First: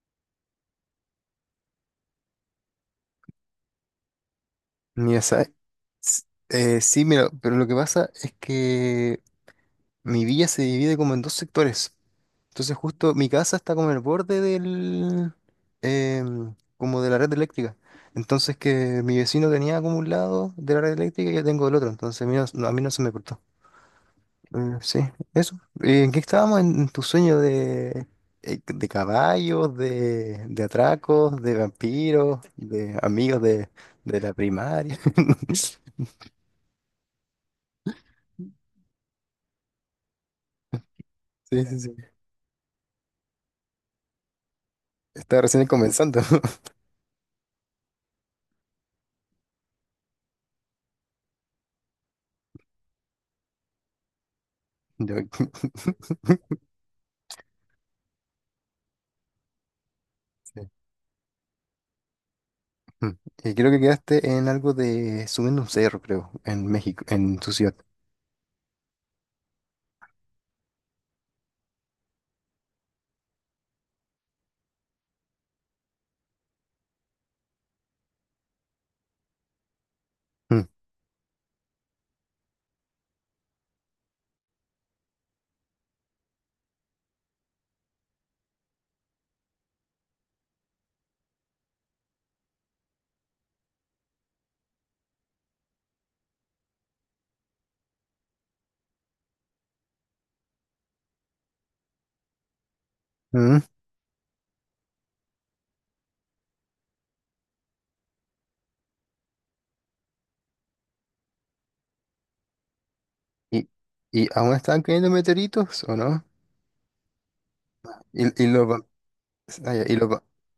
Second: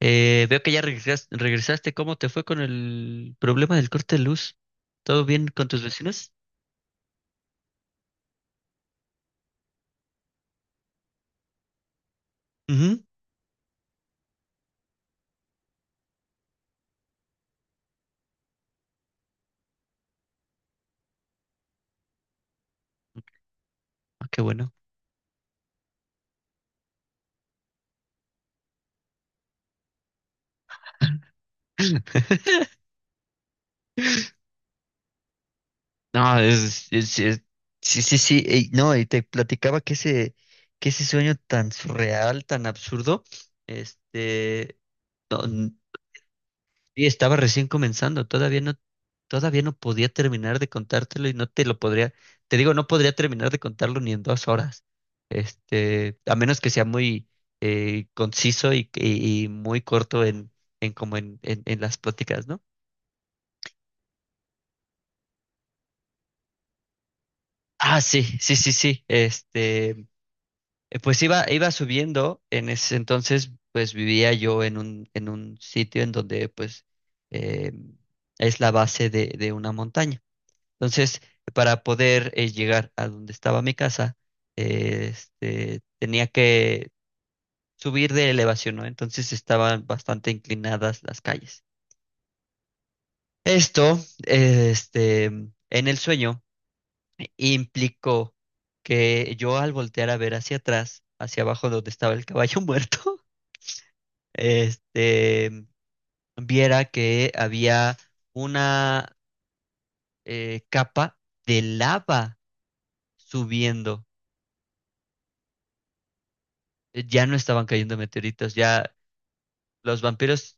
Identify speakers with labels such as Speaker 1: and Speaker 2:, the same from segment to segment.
Speaker 1: Veo que ya regresaste. ¿Cómo te fue con el problema del corte de luz?
Speaker 2: Mira,
Speaker 1: ¿Todo bien con tus
Speaker 2: s-
Speaker 1: vecinos?
Speaker 2: sí, mira, pero lo que pasa es que mi villa se divide como en dos sectores. Entonces
Speaker 1: Ujú.
Speaker 2: justo mi casa está como en el borde del, como de la red eléctrica. Entonces que mi vecino tenía como un lado de la red eléctrica y yo tengo el otro. Entonces a mí a mí no se me cortó.
Speaker 1: Ah, qué bueno.
Speaker 2: Sí, eso. ¿En qué estábamos? ¿En tu sueño de caballos, de atracos, de vampiros, de amigos de la primaria?
Speaker 1: No, sí, sí, sí. Ey, no, y te platicaba que ese sueño
Speaker 2: Sí,
Speaker 1: tan
Speaker 2: sí, sí.
Speaker 1: surreal, tan absurdo, este,
Speaker 2: Está
Speaker 1: no.
Speaker 2: recién comenzando.
Speaker 1: Y estaba recién comenzando, todavía no podía terminar de contártelo y no te lo podría, te digo, no podría terminar de contarlo ni en 2 horas.
Speaker 2: Yo-
Speaker 1: A menos que sea muy conciso y muy corto
Speaker 2: Sí.
Speaker 1: en como en las pláticas, ¿no?
Speaker 2: Mm. Y creo que quedaste en algo de subiendo un cerro, creo, en México, en tu ciudad.
Speaker 1: Ah, sí, sí, sí, sí. Pues iba subiendo. En ese entonces, pues vivía yo en un sitio en donde pues eh, es la base de una montaña.
Speaker 2: Mm.
Speaker 1: Entonces, para poder llegar a donde estaba mi casa, tenía que subir de elevación, ¿no? Entonces estaban bastante inclinadas las calles. Esto, en el sueño implicó que yo, al voltear a ver hacia atrás, hacia abajo donde estaba el caballo muerto,
Speaker 2: Mm.
Speaker 1: este, viera que había una capa de lava
Speaker 2: ¿Y,
Speaker 1: subiendo.
Speaker 2: y aún están cayendo meteoritos o no?
Speaker 1: Ya no estaban cayendo
Speaker 2: Y
Speaker 1: meteoritos,
Speaker 2: los... va-
Speaker 1: ya
Speaker 2: ah, ya, y
Speaker 1: los
Speaker 2: los va-
Speaker 1: vampiros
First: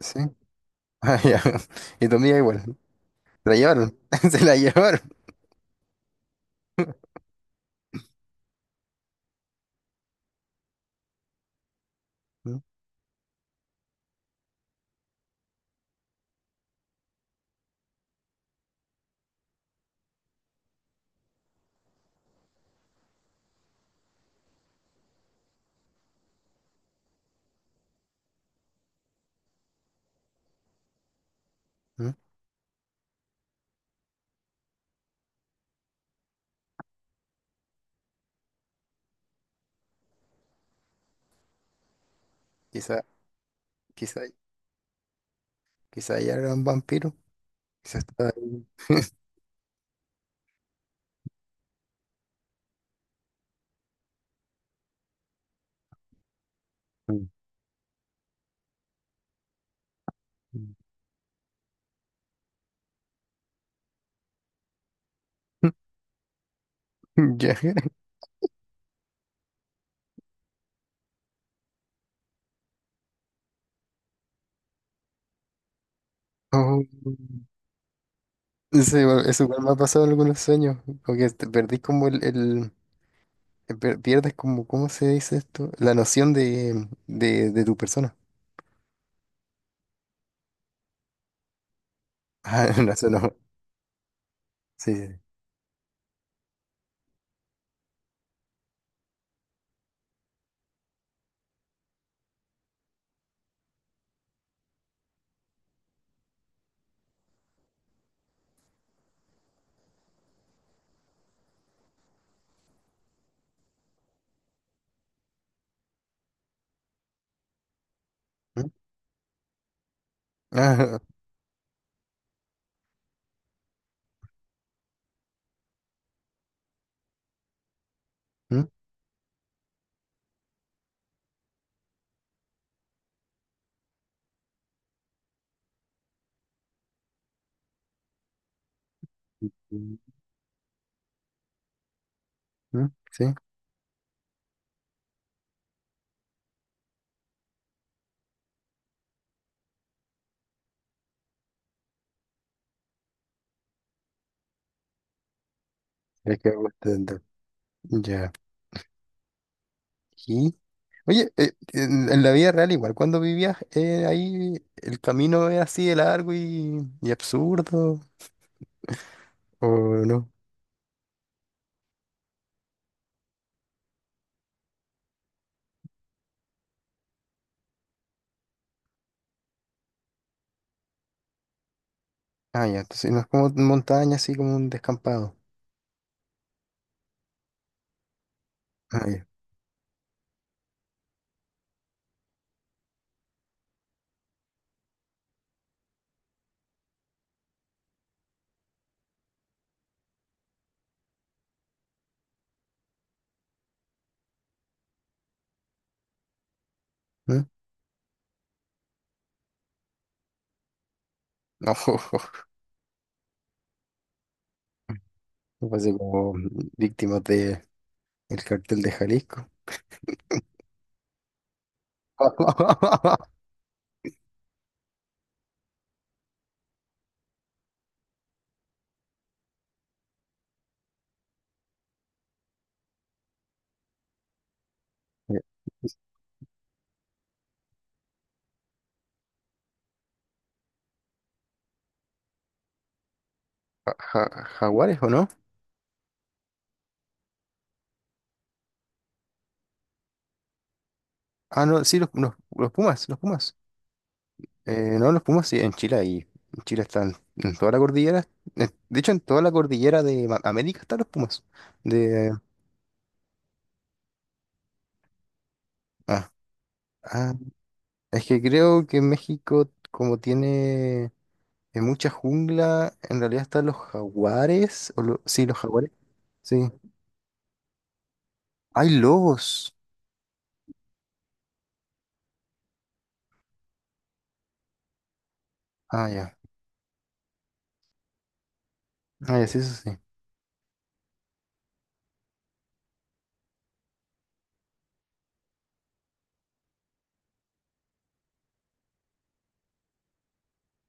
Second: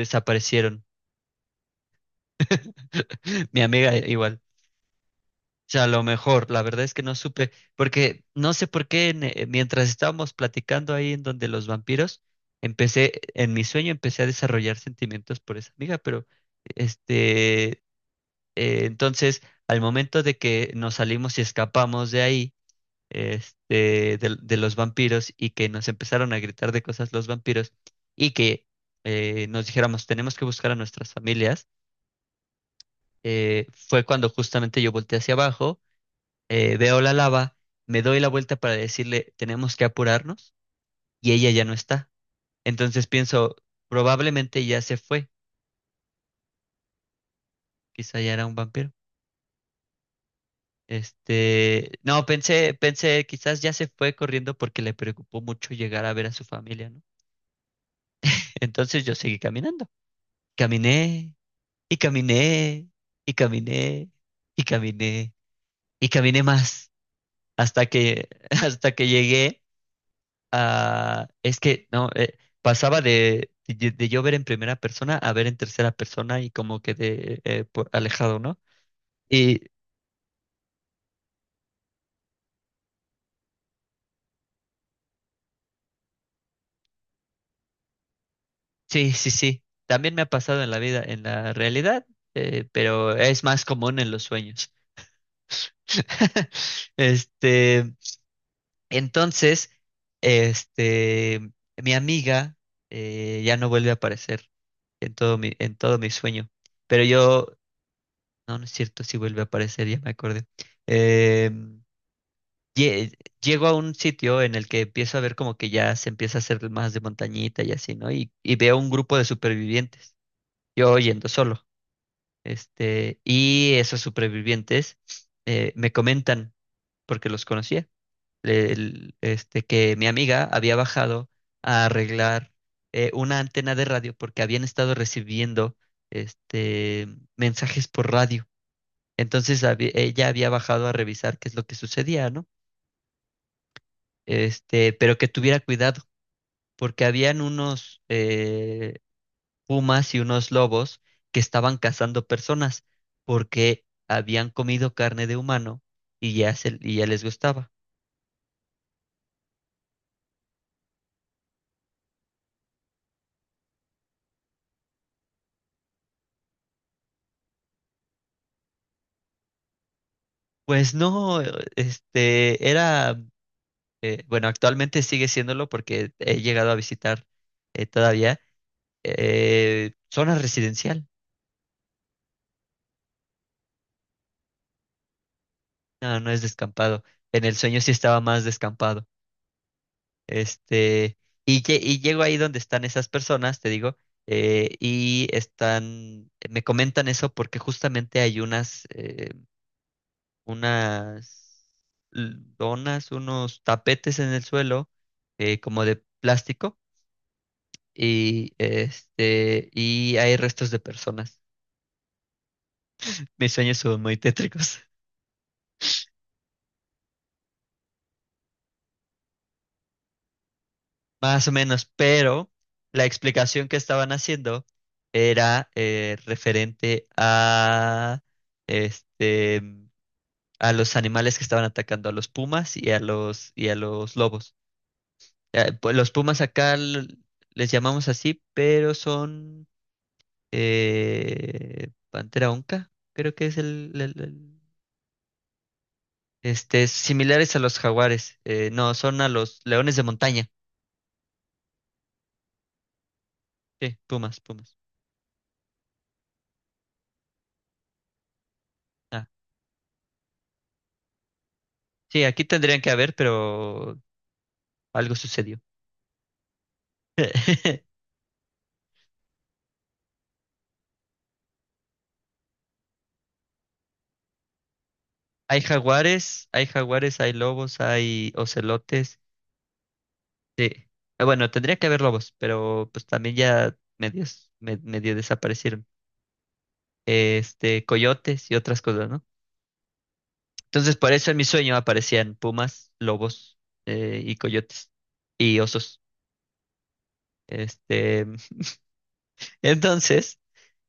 Speaker 2: ¿Sí? Ah, ya. Y tu amiga igual. Se la
Speaker 1: Mi amiga
Speaker 2: llevaron. Se
Speaker 1: igual.
Speaker 2: la llevaron.
Speaker 1: O sea, a lo mejor, la verdad es que no supe, porque no sé por qué mientras estábamos platicando ahí en donde los vampiros,
Speaker 2: Mm,
Speaker 1: en mi sueño empecé a desarrollar sentimientos por esa amiga, pero este, entonces, al momento de que nos salimos y escapamos de ahí, de los vampiros, y que nos empezaron a gritar de cosas los vampiros, y que nos dijéramos, tenemos que buscar a nuestras familias.
Speaker 2: mm.
Speaker 1: Fue cuando justamente yo volteé hacia abajo, veo la lava, me doy la vuelta para decirle, tenemos que apurarnos, y ella ya no está.
Speaker 2: Quizá,
Speaker 1: Entonces pienso,
Speaker 2: quizá,
Speaker 1: probablemente ya se fue,
Speaker 2: quizá ya era un vampiro. Quizá
Speaker 1: quizá
Speaker 2: estaba
Speaker 1: ya era un
Speaker 2: ahí.
Speaker 1: vampiro. No, pensé, pensé, quizás ya se fue corriendo porque le preocupó mucho llegar a ver a su familia, ¿no? Entonces yo seguí caminando.
Speaker 2: Mm.
Speaker 1: Caminé y caminé y caminé y caminé y caminé más
Speaker 2: Ya.
Speaker 1: hasta que hasta que llegué a, es que no, pasaba de yo ver en primera persona a ver en tercera persona y como
Speaker 2: Oh.
Speaker 1: que de por alejado, ¿no?
Speaker 2: Sí, bueno, eso igual
Speaker 1: Y
Speaker 2: me ha pasado en algunos sueños, porque te perdís como el- per- pierdes como, ¿cómo se dice esto? La noción de tu persona.
Speaker 1: sí, sí, sí. También me ha pasado en la vida, en la realidad,
Speaker 2: Ah, no, eso
Speaker 1: pero
Speaker 2: no.
Speaker 1: es más común en los sueños.
Speaker 2: Sí. sí,
Speaker 1: Este, Entonces, este, mi amiga ya no vuelve a aparecer en todo mi sueño. Pero yo, no, no es cierto, sí vuelve a aparecer, ya me acordé. Em, lle- Llego a un sitio en el que empiezo a ver como que ya se empieza a hacer más de montañita y así, ¿no? Y
Speaker 2: sí. ¿Mm?
Speaker 1: veo un grupo de supervivientes, yo
Speaker 2: Ah,
Speaker 1: yendo solo. Y esos supervivientes me comentan, porque los conocía
Speaker 2: ¿mm?
Speaker 1: que mi amiga había bajado a arreglar una antena de radio porque habían estado recibiendo este, mensajes por radio. Entonces
Speaker 2: ¿Mm?
Speaker 1: ella había bajado a revisar qué es lo que sucedía, ¿no?
Speaker 2: ¿Mm? Sí,
Speaker 1: Pero que tuviera cuidado porque habían unos pumas y unos lobos que estaban cazando personas porque habían comido carne de humano y
Speaker 2: es que
Speaker 1: ya,
Speaker 2: me gusta
Speaker 1: y ya
Speaker 2: tanto.
Speaker 1: les gustaba.
Speaker 2: Ya. Y, oye, en la vida real igual, cuando vivías ahí, ¿el camino es así de largo y absurdo? ¿O no?
Speaker 1: Pues no, este, era bueno, actualmente sigue siéndolo porque he llegado a visitar todavía zona residencial.
Speaker 2: Ah, ya, entonces no es como montaña, así como un descampado.
Speaker 1: No, no es descampado. En el sueño sí estaba más
Speaker 2: Ah,
Speaker 1: descampado.
Speaker 2: ya.
Speaker 1: Este, y, y llego ahí donde están esas personas, te digo, y están, me comentan eso porque justamente hay unas donas, unos tapetes en el suelo, como de plástico,
Speaker 2: ¿Mm?
Speaker 1: y este, y hay restos de personas. Mis sueños son muy tétricos.
Speaker 2: Me parece como víctimas de el cartel de Jalisco.
Speaker 1: Más o menos, pero la explicación que estaban haciendo era referente a, este, a los animales que estaban atacando, a los pumas y y a los lobos.
Speaker 2: Eh,
Speaker 1: Pues, los pumas acá les llamamos así, pero son pantera onca, creo que es
Speaker 2: ¿Jaguares o no?
Speaker 1: similares a los jaguares. No, son a los leones de montaña.
Speaker 2: Ah, no, sí, los Pumas, los Pumas.
Speaker 1: Sí, pumas, pumas.
Speaker 2: No, los Pumas sí, en Chile y en Chile están en toda la cordillera. En- De hecho, en
Speaker 1: Ah,
Speaker 2: toda la cordillera de Ma- América están los Pumas.
Speaker 1: sí,
Speaker 2: De,
Speaker 1: aquí tendrían que haber, pero algo sucedió.
Speaker 2: ah, ah, es que creo que México, como tiene mucha jungla, en realidad están los jaguares. O lo- sí, los
Speaker 1: Hay
Speaker 2: jaguares.
Speaker 1: jaguares, hay
Speaker 2: Sí.
Speaker 1: jaguares, hay lobos, hay
Speaker 2: Hay
Speaker 1: ocelotes.
Speaker 2: lobos.
Speaker 1: Sí. Ah, bueno, tendría que haber lobos, pero pues también ya medios, medio desaparecieron.
Speaker 2: Ah, ya.
Speaker 1: Coyotes y otras cosas, ¿no?
Speaker 2: Ah, ya, sí, eso sí.
Speaker 1: Entonces, por eso en mi sueño aparecían pumas, lobos, y coyotes y osos. Este, entonces,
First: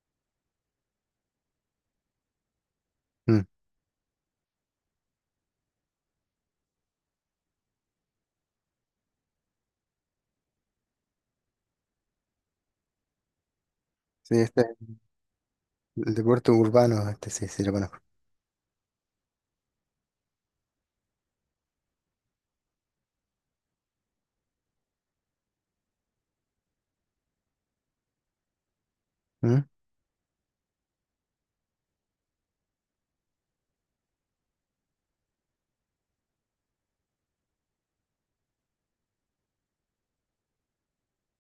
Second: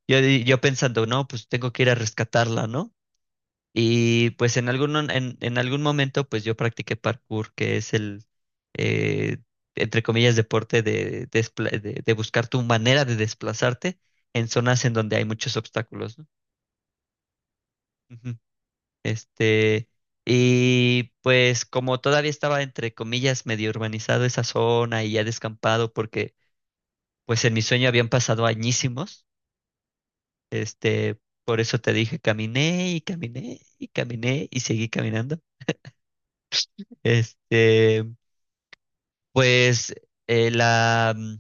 Speaker 1: yo, yo pensando, no, pues tengo que ir a rescatarla, ¿no?
Speaker 2: Mm.
Speaker 1: Y pues en algún momento pues yo practiqué parkour, que es eh, entre comillas, deporte de, de buscar tu manera de desplazarte
Speaker 2: Sí,
Speaker 1: en
Speaker 2: este es
Speaker 1: zonas en donde hay muchos
Speaker 2: el
Speaker 1: obstáculos, ¿no?
Speaker 2: deporte urbano, este sí, sí lo conozco.
Speaker 1: Ujú. Este, y pues como todavía estaba, entre comillas, medio urbanizado esa zona y ya descampado, porque pues en mi sueño habían pasado añísimos,
Speaker 2: ¿Mm?
Speaker 1: este, por eso te dije, caminé y caminé y caminé y seguí caminando. Este... pues eh, la, mm,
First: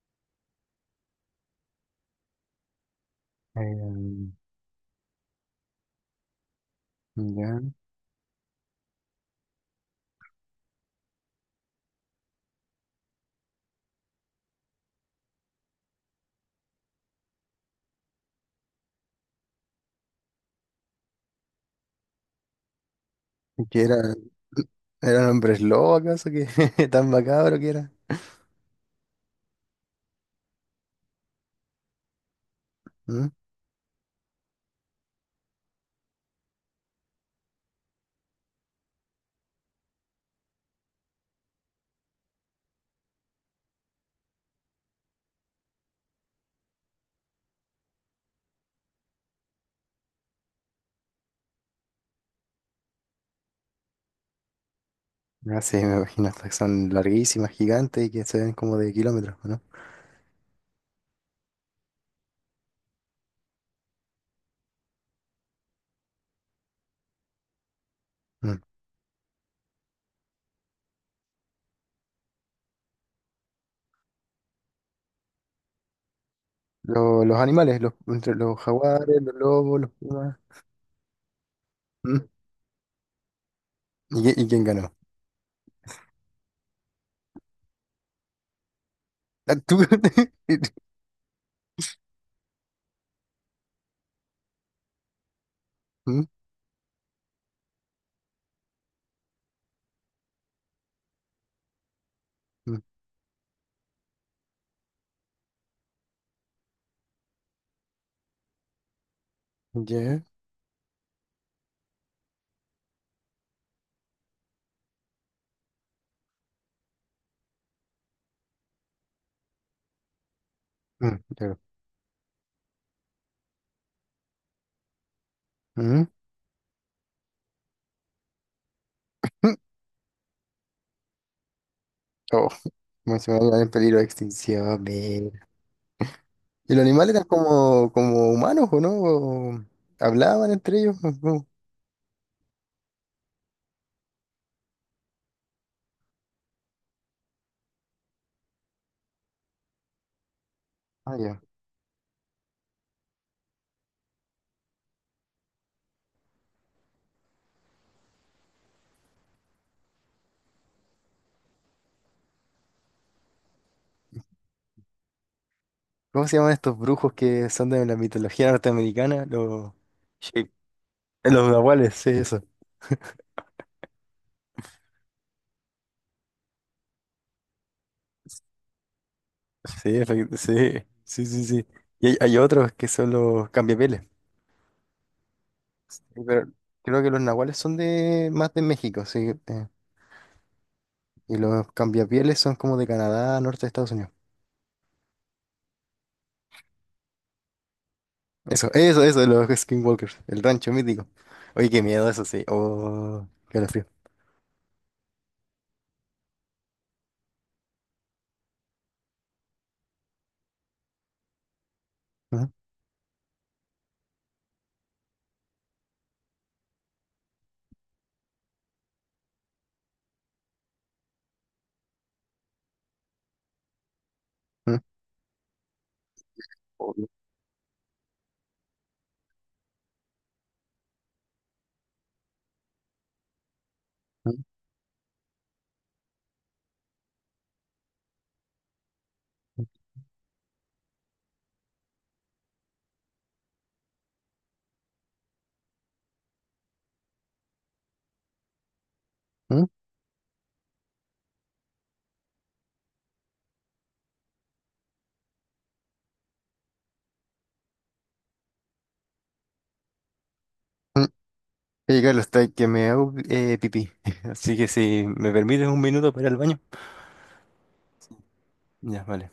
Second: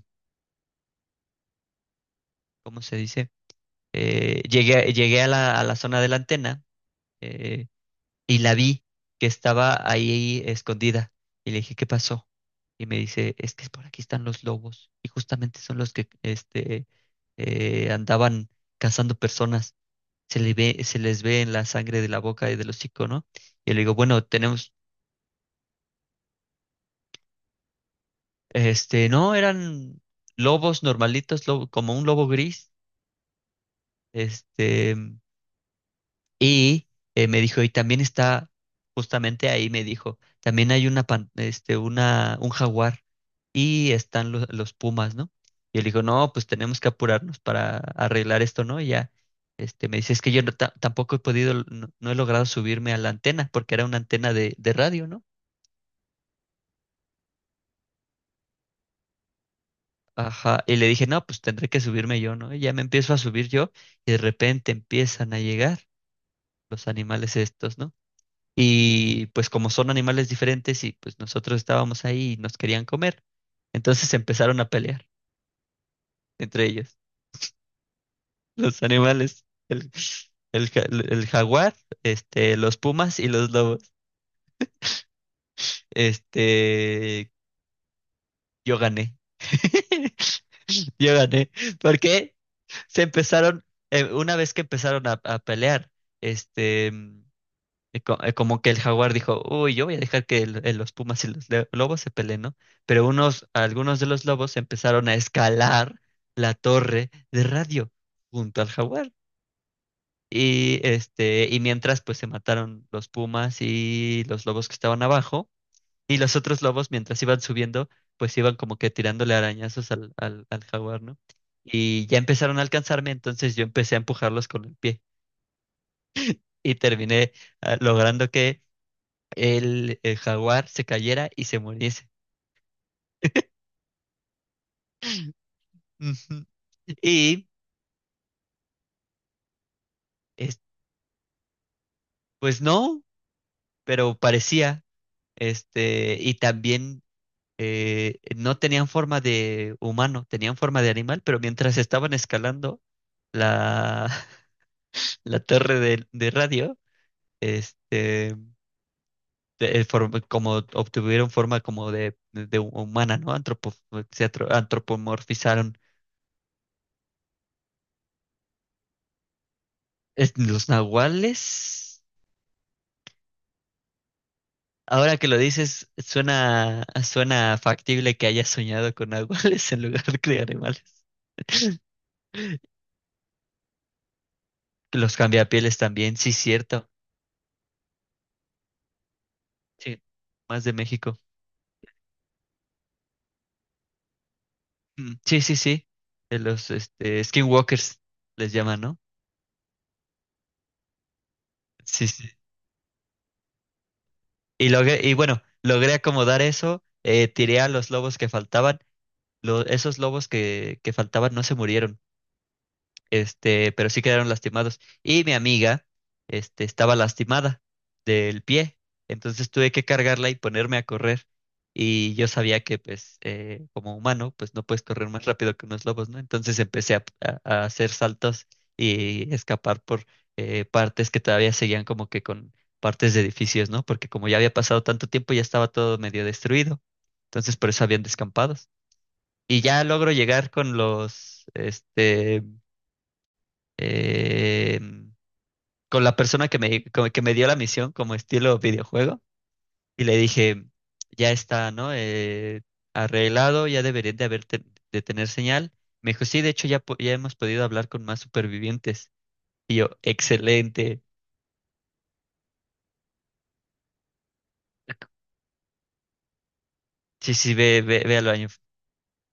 Speaker 1: ¿cómo se dice?
Speaker 2: Em,
Speaker 1: Llegué a la zona de la antena,
Speaker 2: ya.
Speaker 1: eh, y la vi que estaba ahí escondida. Y le dije, ¿qué pasó? Y me dice, es que por aquí están los lobos y justamente son los que andaban cazando personas. Se les ve en la sangre de la boca y del hocico, ¿no?
Speaker 2: ¿Y
Speaker 1: Y le
Speaker 2: qué
Speaker 1: digo,
Speaker 2: era?
Speaker 1: bueno, tenemos,
Speaker 2: ¿Eran hombres lobo acaso? Que tan macabro que era.
Speaker 1: no, eran lobos normalitos, como un lobo gris.
Speaker 2: ¿Mm?
Speaker 1: este, Y me dijo, y también está, justamente ahí me dijo, también hay una, pan- este, una, un jaguar y están los pumas, ¿no? Y él dijo, no, pues tenemos que apurarnos para arreglar esto, ¿no? Y ya, me dice, es que yo no tampoco he podido, no, no he logrado subirme a la antena, porque era una antena de radio, ¿no?
Speaker 2: Ah, sí, me imagino, estas que son larguísimas, gigantes y que se ven como de kilómetros, ¿no?
Speaker 1: Ajá, y le dije, no, pues tendré que subirme yo, ¿no? Y ya me empiezo a subir yo y de repente empiezan a llegar los animales estos, ¿no?
Speaker 2: Mm.
Speaker 1: Y pues como son animales diferentes y pues nosotros estábamos ahí y nos querían comer, entonces empezaron a pelear entre ellos,
Speaker 2: Lo- los animales, los, entre los
Speaker 1: los
Speaker 2: jaguares, los
Speaker 1: animales,
Speaker 2: lobos, los pumas.
Speaker 1: el jaguar,
Speaker 2: ¿Mm?
Speaker 1: los pumas y los lobos.
Speaker 2: ¿Y, qui- y quién ganó?
Speaker 1: Este, yo gané.
Speaker 2: Ah, ¿tú?
Speaker 1: Yo gané. ¿Por qué? Se empezaron, una vez que empezaron a pelear,
Speaker 2: ¿Mm?
Speaker 1: este, es, es como que el jaguar dijo, uy, yo voy a dejar que los pumas y los lobos se peleen, ¿no?
Speaker 2: ¿Mm?
Speaker 1: Pero unos, algunos de los lobos empezaron a escalar la torre de radio junto al jaguar.
Speaker 2: ¿Ya?
Speaker 1: Y mientras, pues se mataron los pumas y los lobos que estaban abajo, y los otros lobos mientras iban subiendo pues iban como que tirándole arañazos al jaguar,
Speaker 2: Mm,
Speaker 1: ¿no?
Speaker 2: claro.
Speaker 1: Y ya empezaron a alcanzarme, entonces yo empecé a empujarlos con el pie
Speaker 2: ¿Mm?
Speaker 1: y terminé, ah, logrando que
Speaker 2: ¿Mm?
Speaker 1: el jaguar se cayera y se muriese.
Speaker 2: Oh, como se me va a dar en peligro de extinción,
Speaker 1: Ujú.
Speaker 2: ¿y los animales eran
Speaker 1: Y
Speaker 2: como, como humanos o no? ¿O hablaban
Speaker 1: es-
Speaker 2: entre ellos? ¿O cómo?
Speaker 1: pues no, pero parecía, y también no tenían forma de humano, tenían forma de
Speaker 2: Ah,
Speaker 1: animal, pero
Speaker 2: ya.
Speaker 1: mientras estaban escalando la, la torre de radio, este, como obtuvieron forma como de humana, ¿no? Antropomorfizaron.
Speaker 2: ¿Cómo se llaman estos brujos que son de la mitología norteamericana? Los shape.
Speaker 1: Los
Speaker 2: Los nahuales,
Speaker 1: nahuales.
Speaker 2: sí, eso.
Speaker 1: Ahora que lo dices, suena, suena factible que haya soñado con nahuales en
Speaker 2: Sí,
Speaker 1: lugar de animales.
Speaker 2: sí, sí, sí, sí. Y hay otros que son los cambiapieles.
Speaker 1: Que los cambiapieles
Speaker 2: Sí,
Speaker 1: también, sí,
Speaker 2: pero
Speaker 1: cierto.
Speaker 2: creo que los nahuales son de más de México, sí. Eh,
Speaker 1: Sí, más de México.
Speaker 2: y los cambiapieles son como de Canadá, norte de Estados Unidos.
Speaker 1: Mm, sí, sí, sí. De los skinwalkers les
Speaker 2: Eso,
Speaker 1: llaman, ¿no?
Speaker 2: eso, eso, de los skinwalkers, el rancho mítico. Oye, qué
Speaker 1: Sí,
Speaker 2: miedo eso,
Speaker 1: sí.
Speaker 2: sí. Oh, qué frío.
Speaker 1: Y logré, y bueno, logré acomodar eso, tiré a los lobos que faltaban. Esos lobos que faltaban no se murieron. Pero sí quedaron lastimados. Y mi amiga, estaba lastimada del pie, entonces tuve que cargarla y ponerme a correr. Y yo sabía que, pues, como humano, pues no puedes correr más rápido que unos lobos, ¿no? Entonces empecé
Speaker 2: Obvio.
Speaker 1: a hacer saltos y escapar por partes que todavía seguían como que con partes de edificios, ¿no? Porque como
Speaker 2: Mm,
Speaker 1: ya había pasado tanto tiempo, ya estaba todo medio destruido. Entonces por eso habían descampados. Y ya logro llegar con los, eh, con la persona que me, que me dio la misión como estilo videojuego
Speaker 2: mm,
Speaker 1: y le dije, ya está, ¿no? Arreglado, ya deberían de de tener señal. Me dijo, sí, de hecho ya, ya hemos podido hablar con más supervivientes. Y yo, excelente.
Speaker 2: mm. Oye, Carlos, está que me hago pipí. Así que si me permites un minuto para ir al baño.
Speaker 1: Sí, sí, ve, ve, ve al baño.
Speaker 2: Ya, vale.